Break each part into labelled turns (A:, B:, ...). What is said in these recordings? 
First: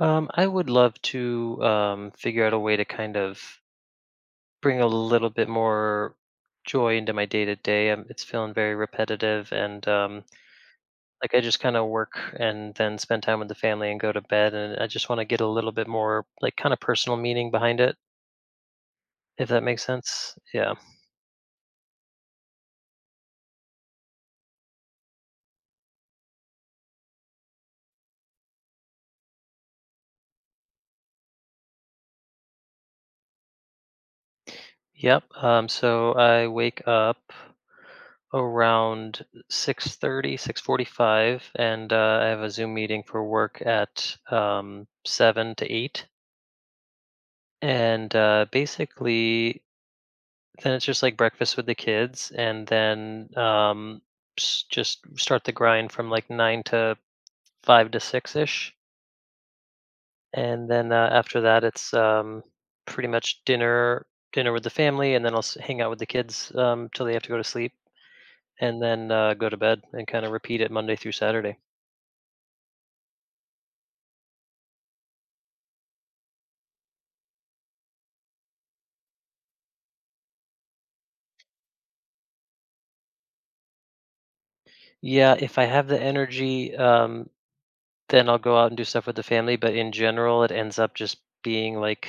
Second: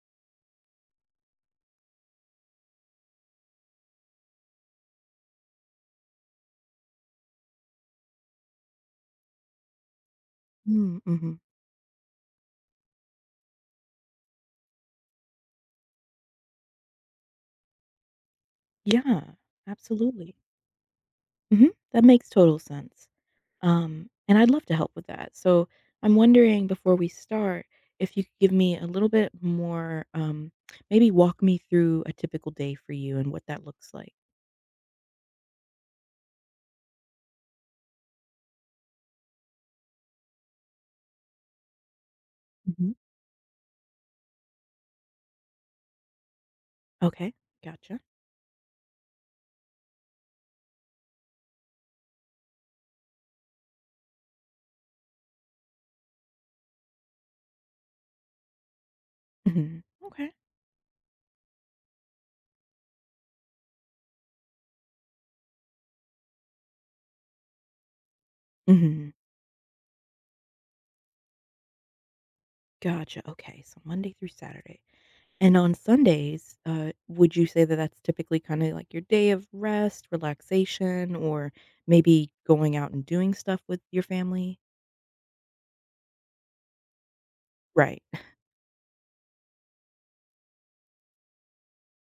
A: I would love to figure out a way to kind of bring a little bit more joy into my day to day. It's feeling very repetitive, and
B: Mm,
A: like I
B: mhm.
A: just kind of work and then spend time with the family and go to bed. And I just want to get a little bit more, like, kind of personal meaning behind it,
B: Yeah,
A: if that makes sense.
B: absolutely.
A: Yeah.
B: Mhm, that makes total sense. And I'd love to help with that. So I'm wondering before we start, if you could give me a little bit more, maybe walk me through a typical day for you and what that looks like.
A: Yep. So I wake up around 6:30, 6:45, and I have a Zoom
B: Mhm.
A: meeting for work at 7 to 8.
B: Okay, gotcha.
A: And basically then it's just like breakfast with the kids and then just start the grind from like nine to five to six ish.
B: Mhm, okay.
A: And then after that it's pretty much dinner with the family, and then I'll hang out with the kids till they have to go to sleep, and then
B: Mhm,
A: go to bed and kind of repeat it Monday through Saturday.
B: gotcha, okay, so Monday through Saturday. And on Sundays, would you say that that's typically kinda like your day of rest, relaxation, or maybe going out and doing stuff with your family?
A: Yeah, if I have the energy,
B: Right.
A: then I'll go out and do stuff with the family, but in general it ends up just being like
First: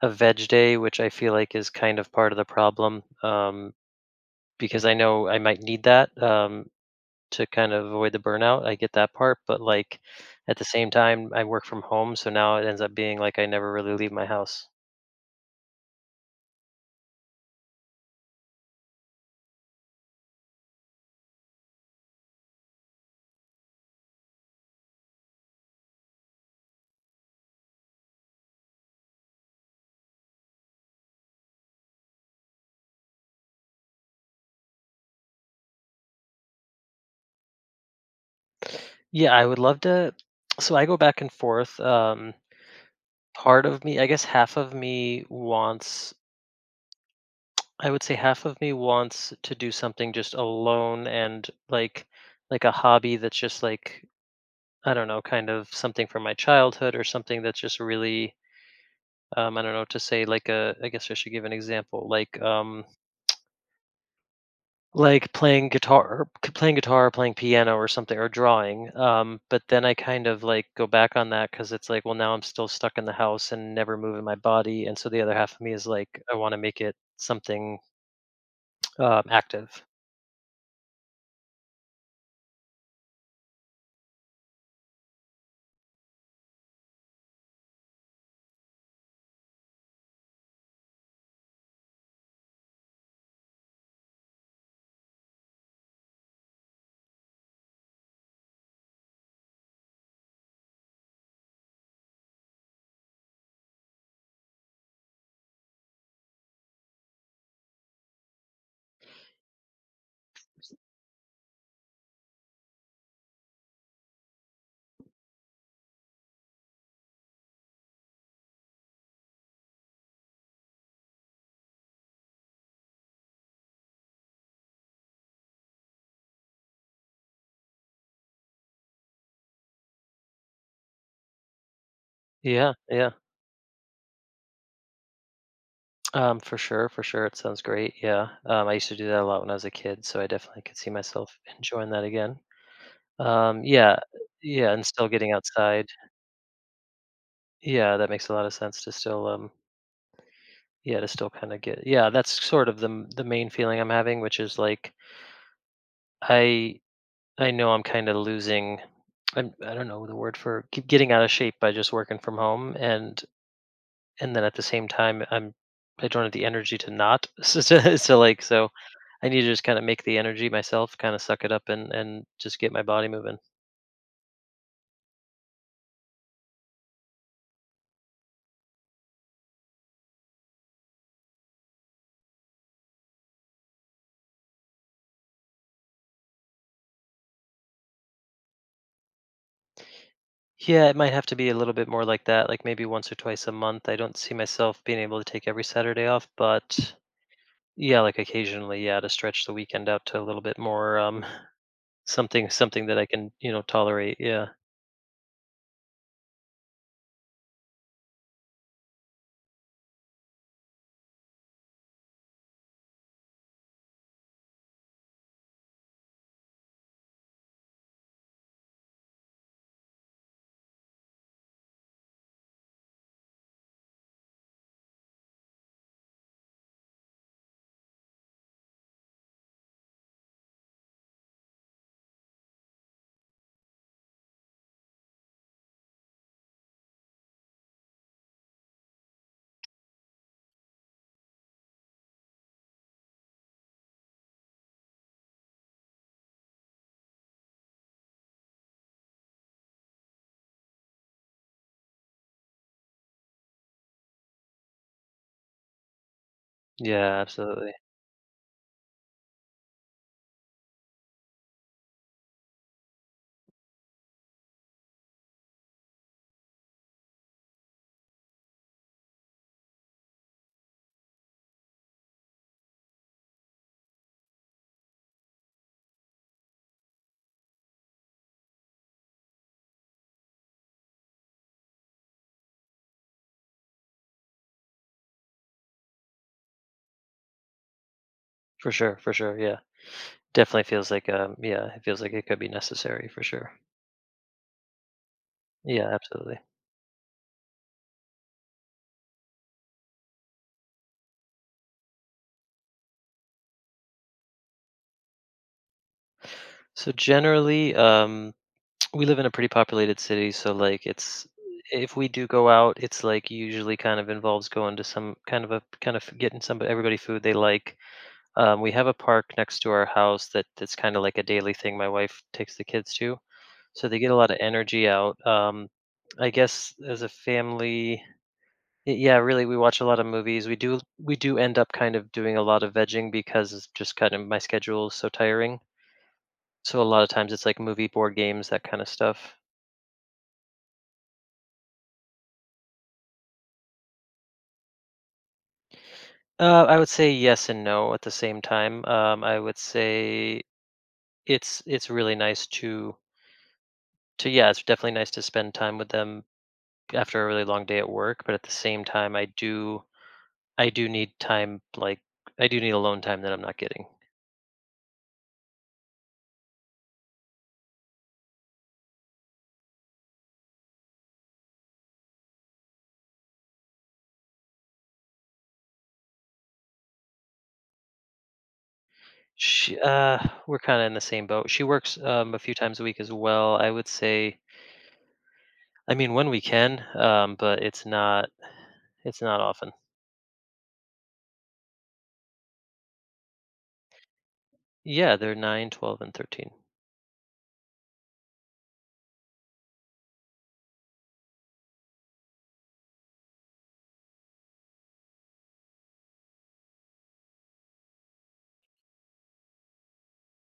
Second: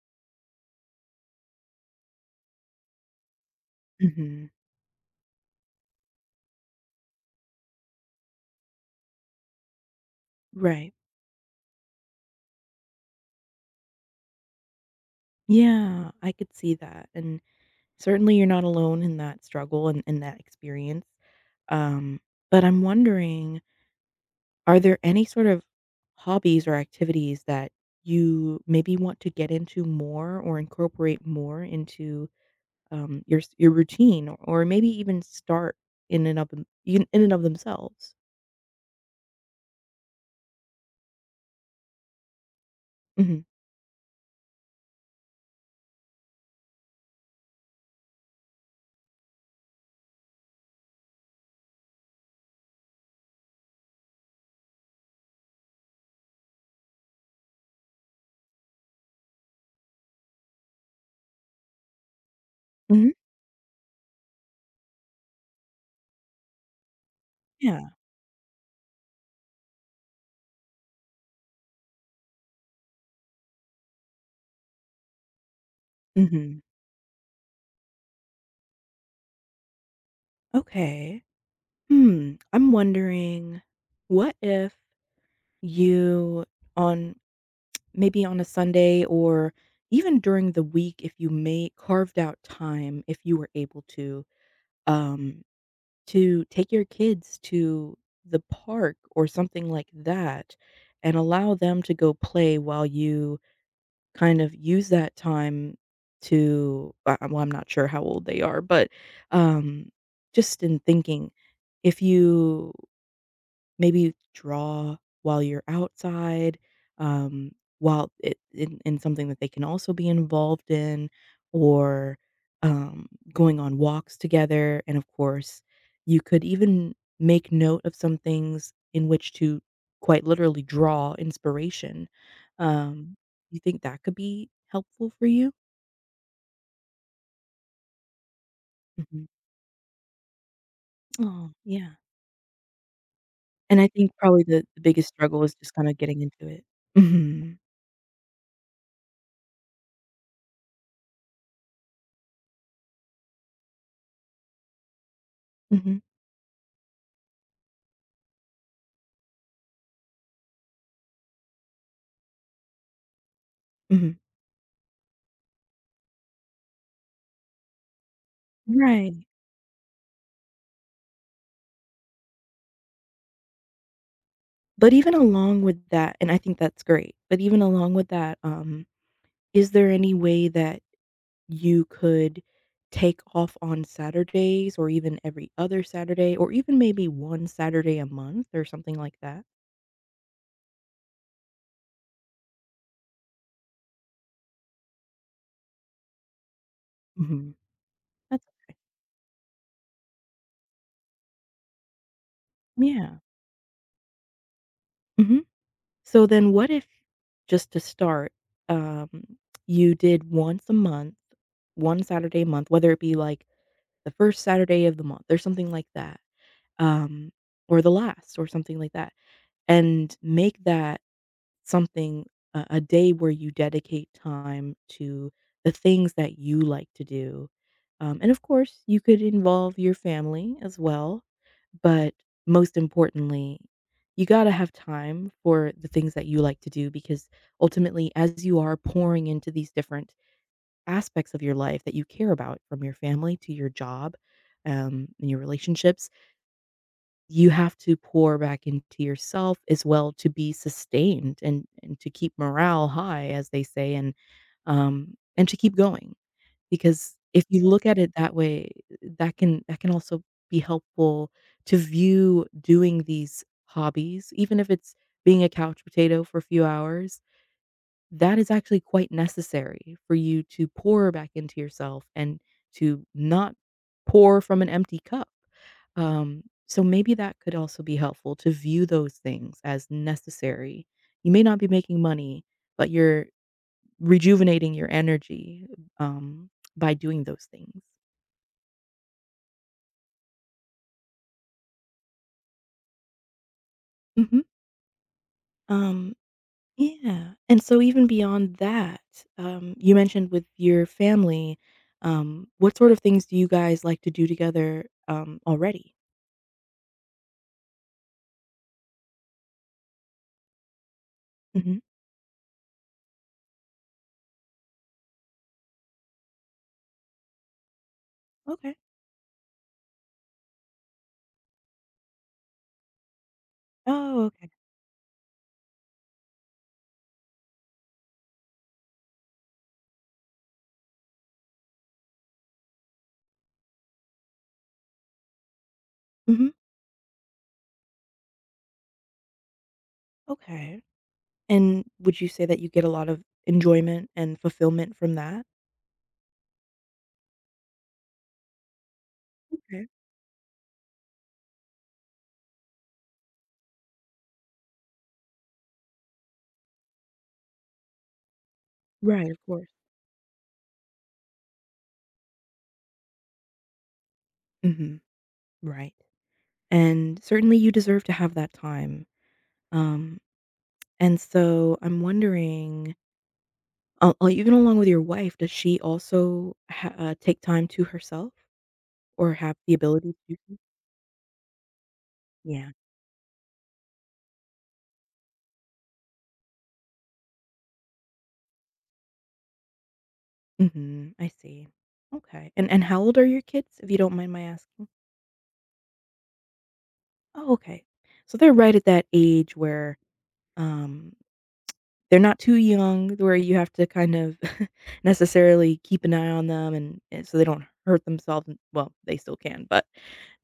A: a veg day, which I feel like is kind of part of the problem,
B: Mhm.
A: because I know I might need that to kind of avoid the burnout. I get that part, but like at the same
B: Right.
A: time, I work from home, so now it ends up being like I never really leave my house.
B: Yeah, I could see that, and certainly you're not alone in that struggle and that experience. Um, but I'm wondering, are there any sort of hobbies or activities that you maybe want to get into more or incorporate more into your s your routine or maybe even start in and of themselves.
A: Yeah, I would love to. So I go back and forth.
B: Mhm.
A: Part of me, I guess, half of me wants. I would say half of me wants to do something just alone, and like a hobby that's just like I don't know, kind of something from my childhood or something that's just really I don't know to say, like a, I guess I should give an example,
B: Mhm.
A: like playing guitar, playing piano or
B: Yeah.
A: something, or drawing but then I kind of like go back on that, cuz it's like, well, now I'm still stuck in the house and never moving my body, and so the other half of me is like I want to
B: Mhm.
A: make it something active.
B: Okay. Hmm, I'm wondering, what if you on maybe on a Sunday or even during the week, if you may carved out time, if you were able um, to take your kids to the park or something like that and allow them to go play while you kind of use that time to well, I'm not sure how old they are, but, um, just in thinking, if you maybe draw while you're outside, um, while it in something that they can also be involved in or, um, going on walks together, and of course, you could even make note of some things in which to quite literally draw inspiration.
A: Yeah, yeah.
B: Um, you think that could be helpful for you?
A: For sure, for sure, it sounds great. Yeah. I used to do that a
B: Mhm.
A: lot when I was a kid, so I definitely could see myself
B: Oh,
A: enjoying
B: yeah.
A: that again.
B: And I
A: Yeah,
B: think probably the
A: yeah,
B: the
A: and still
B: biggest
A: getting
B: struggle is just
A: outside.
B: kinda getting into it. Mhm.
A: Yeah, that makes a lot of sense, to still, yeah, to still kind of get, yeah, that's sort of the the main feeling I'm having, which is like
B: Mhm.
A: I I know I'm kind of losing, I'm, I don't know the word for getting out of shape by just working from home, and
B: Mhm.
A: and then at the same time I don't have the energy to not, so, I
B: Right.
A: need to just kind of make the energy myself, kind of suck it up, and just get my body moving.
B: But even along with that, and I think that's great, but even along with that, is there any way that you could take off on Saturdays or even every other Saturday or even maybe 1 Saturday a month or something like that?
A: Yeah, it might have to be a little bit more like that, like maybe once or twice a month. I don't see myself being able to take every Saturday off, but
B: Mhm.
A: yeah, like
B: That's okay.
A: occasionally, yeah, to stretch the weekend out to a little bit more something that I
B: Yeah.
A: can tolerate. Yeah.
B: Mhm. So then what if, just to start, um, you did once a month, 1 Saturday a month, whether it be, like, the 1st Saturday of the month or something like that, um, or the last or something like that. And make that something a day where you dedicate time to the things that you like to do. And of course, you could involve your family as well, but most importantly, you gotta have time for the things that you like to do because ultimately, as you are pouring into these different aspects of your life that you care about, from your family to your job, and your relationships, you have to pour back into yourself as well to be sustained and to keep morale high, as they say, and to keep going, because
A: Yeah,
B: if you
A: absolutely.
B: look at it that way, that can also be helpful to view doing these hobbies, even if it's being a couch potato for a few hours, that is actually quite necessary for you to pour back into yourself and to not pour from an empty cup. So maybe that could also be helpful to view those things as necessary. You may not be making money, but you're rejuvenating your energy, um, by doing those things.
A: For sure, for sure. Yeah. Definitely feels like yeah, it feels like it could be necessary for sure.
B: Mhm.
A: Yeah,
B: Um,
A: absolutely.
B: yeah, and so even beyond that, you mentioned with your family, what sort of things do you guys like to do together, already?
A: So generally, we live in a pretty populated city, so like it's,
B: Mhm.
A: if we do go out, it's like usually kind of involves going to some kind of a, kind of getting some, everybody food they like. We
B: Okay.
A: have a park next to our house, that that's kind of like a daily thing. My wife takes the kids to, so they get a
B: Oh,
A: lot of
B: okay.
A: energy out. I guess as a family, yeah, really, we watch a lot of movies. We do end up kind of doing a lot of vegging, because it's just kind of, my schedule is so tiring.
B: Mhm.
A: So a lot of times it's like movie, board games, that kind of stuff.
B: Okay. And would you say that you get a lot of enjoyment and fulfillment from that?
A: I would say yes and no at the same time. I would
B: Okay.
A: say it's really nice to, yeah, it's definitely nice to spend time with them after a really long day at work, but at the same time I
B: Right, of course.
A: do I do need time, like, I do need alone time that I'm not getting.
B: Mhm. Right. And certainly you deserve to have that time. Um, and so I'm wondering, even along with your wife, does she also ha take time to herself? Or have the
A: She,
B: ability to do
A: we're
B: so?
A: kind of in the same boat. She works a few
B: Yeah.
A: times a week as well. I would say, I mean, when we can, but it's not often.
B: Mhm, I see. Okay, and how old are your kids, if you don't mind my asking?
A: Yeah, they're 9, 12, and 13.
B: Oh, okay. So they're right at that age where, um, they're not too young where you have to kind of necessarily keep an eye on them and so they don't hurt themselves, and well, they still can, but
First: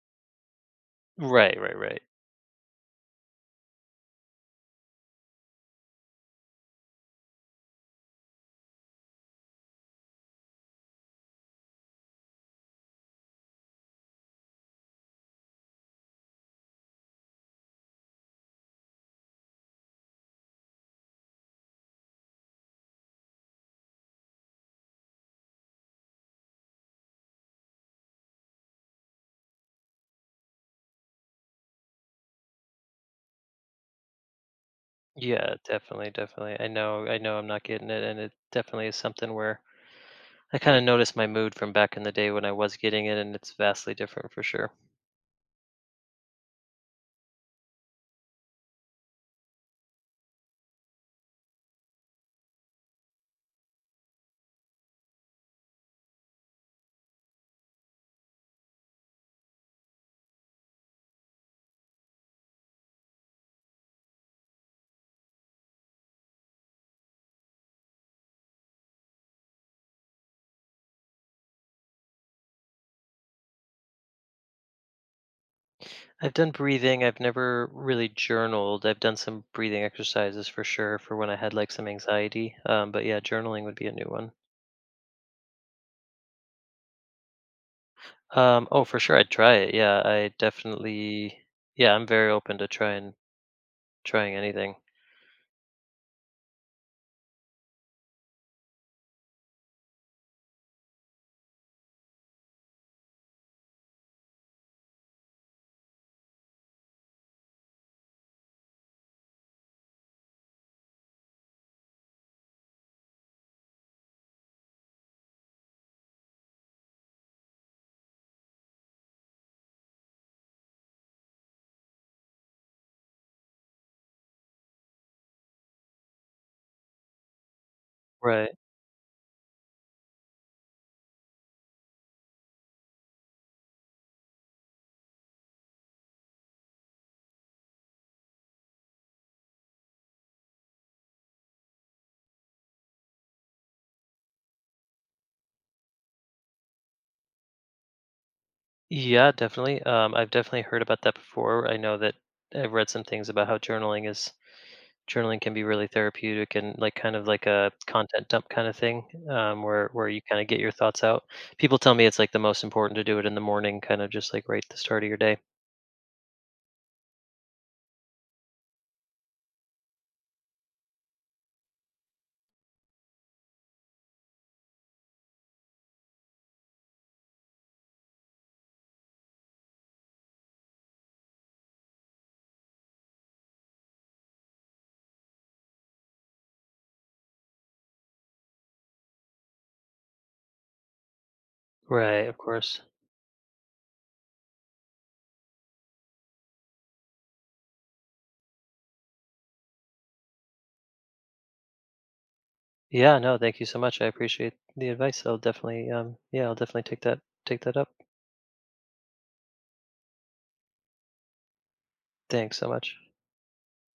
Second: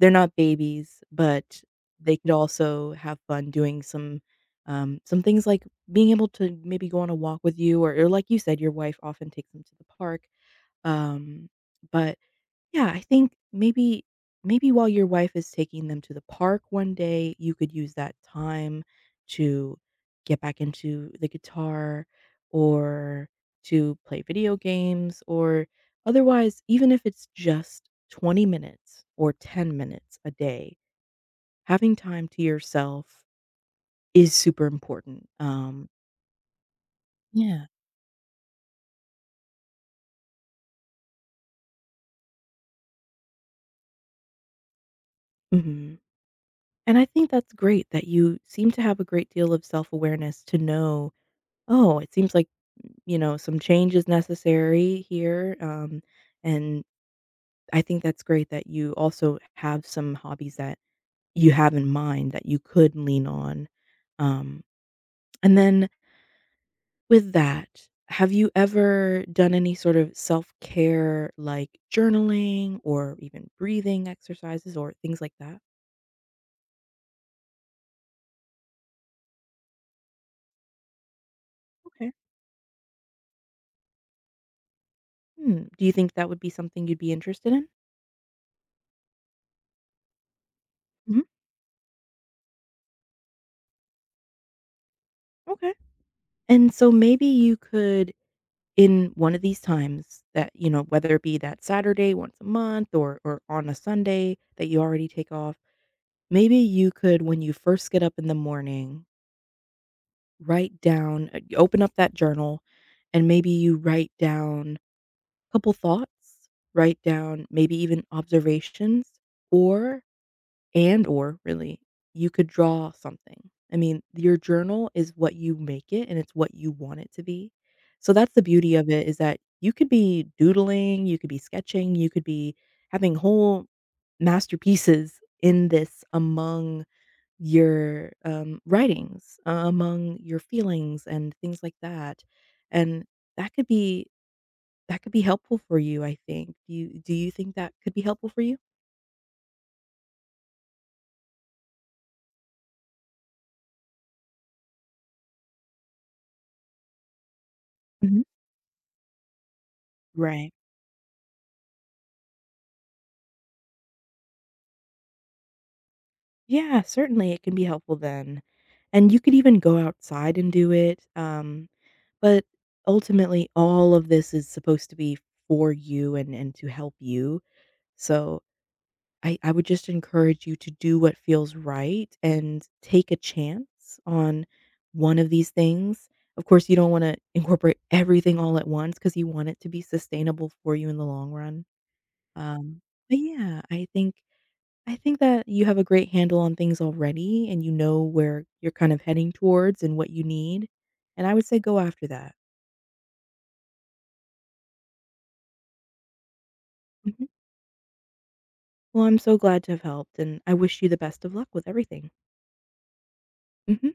B: they're not babies,
A: Right,
B: but
A: right, right.
B: they could also have fun doing some things like being able to maybe go on a walk with you or like you said, your wife often takes them to the park. Um, but yeah, I think maybe maybe while your wife is taking them to the park one day, you could use that time to get back into the guitar or to play video games or otherwise, even if it's just 20 minutes or 10 minutes a day, having time to yourself is super important.
A: Yeah, definitely, definitely. I know I'm not
B: Yeah.
A: getting it, and it definitely is something where I kind of noticed my mood from back in the day when I was getting it, and it's vastly different for sure.
B: Mhm. And I think that's great that you seem to have a great deal of self awareness to know "Oh, it seems like, you know, some change is necessary here." And I think that's great that you also have some hobbies that you have in mind that you could lean on. Um, and then with that, have you ever done any sort of self-care, like journaling or even breathing exercises or things like that?
A: I've done breathing, I've never really journaled. I've done some breathing exercises for sure for when I had like some
B: Okay.
A: anxiety. But yeah, journaling would be a new one.
B: Hmm. Do you think that would be something you'd be interested in?
A: Oh, for sure, I'd try it. Yeah, I
B: Mhm.
A: definitely, yeah, I'm very open to trying anything.
B: Okay. And so maybe you could, in one of these times, that you know whether it be that Saturday once a month or on a Sunday that you already take off, maybe you could when you first get up in the morning write down, you open up that journal and maybe you write down a couple thoughts, write down maybe even observations or, and or really, you could draw something. I mean, your journal is what you make it and it's what you want it to be. So that's the
A: Right.
B: beauty of it is that you could be doodling, you could be sketching, you could be having whole masterpieces in this among your, writings, among your feelings and things like that. And that could be, that could be helpful for you, I think. Do you think that could be helpful for you?
A: Yeah, definitely. I've definitely heard about that before. I know that I've read some things about how journaling can be really therapeutic, and like kind of like a
B: Mhm.
A: content dump kind of thing, where you kind of
B: Right.
A: get your thoughts out. People tell me it's like the most important to do it in the morning, kind of just like right at the start of your day.
B: Yeah, certainly it can be helpful then. And you could even go outside and do it. But ultimately, all of this is supposed to be for you, and to help you. So I would just encourage you to do what feels right and take a chance on one of these things. Of course, you don't want to incorporate everything all at once because you want it to be sustainable for you in the long run.
A: Right, of course.
B: Um, but yeah, I think that you have a great handle on things already and you know where you're kind of heading towards and what you need, and I would say go after that.
A: Yeah, no, thank you so much, I appreciate the advice. I'll definitely yeah, I'll definitely take that
B: Mhm.
A: take that up.
B: Well, I'm so glad to have helped, and I wish you the best of luck with everything.
A: Thanks so much.
B: Mhm.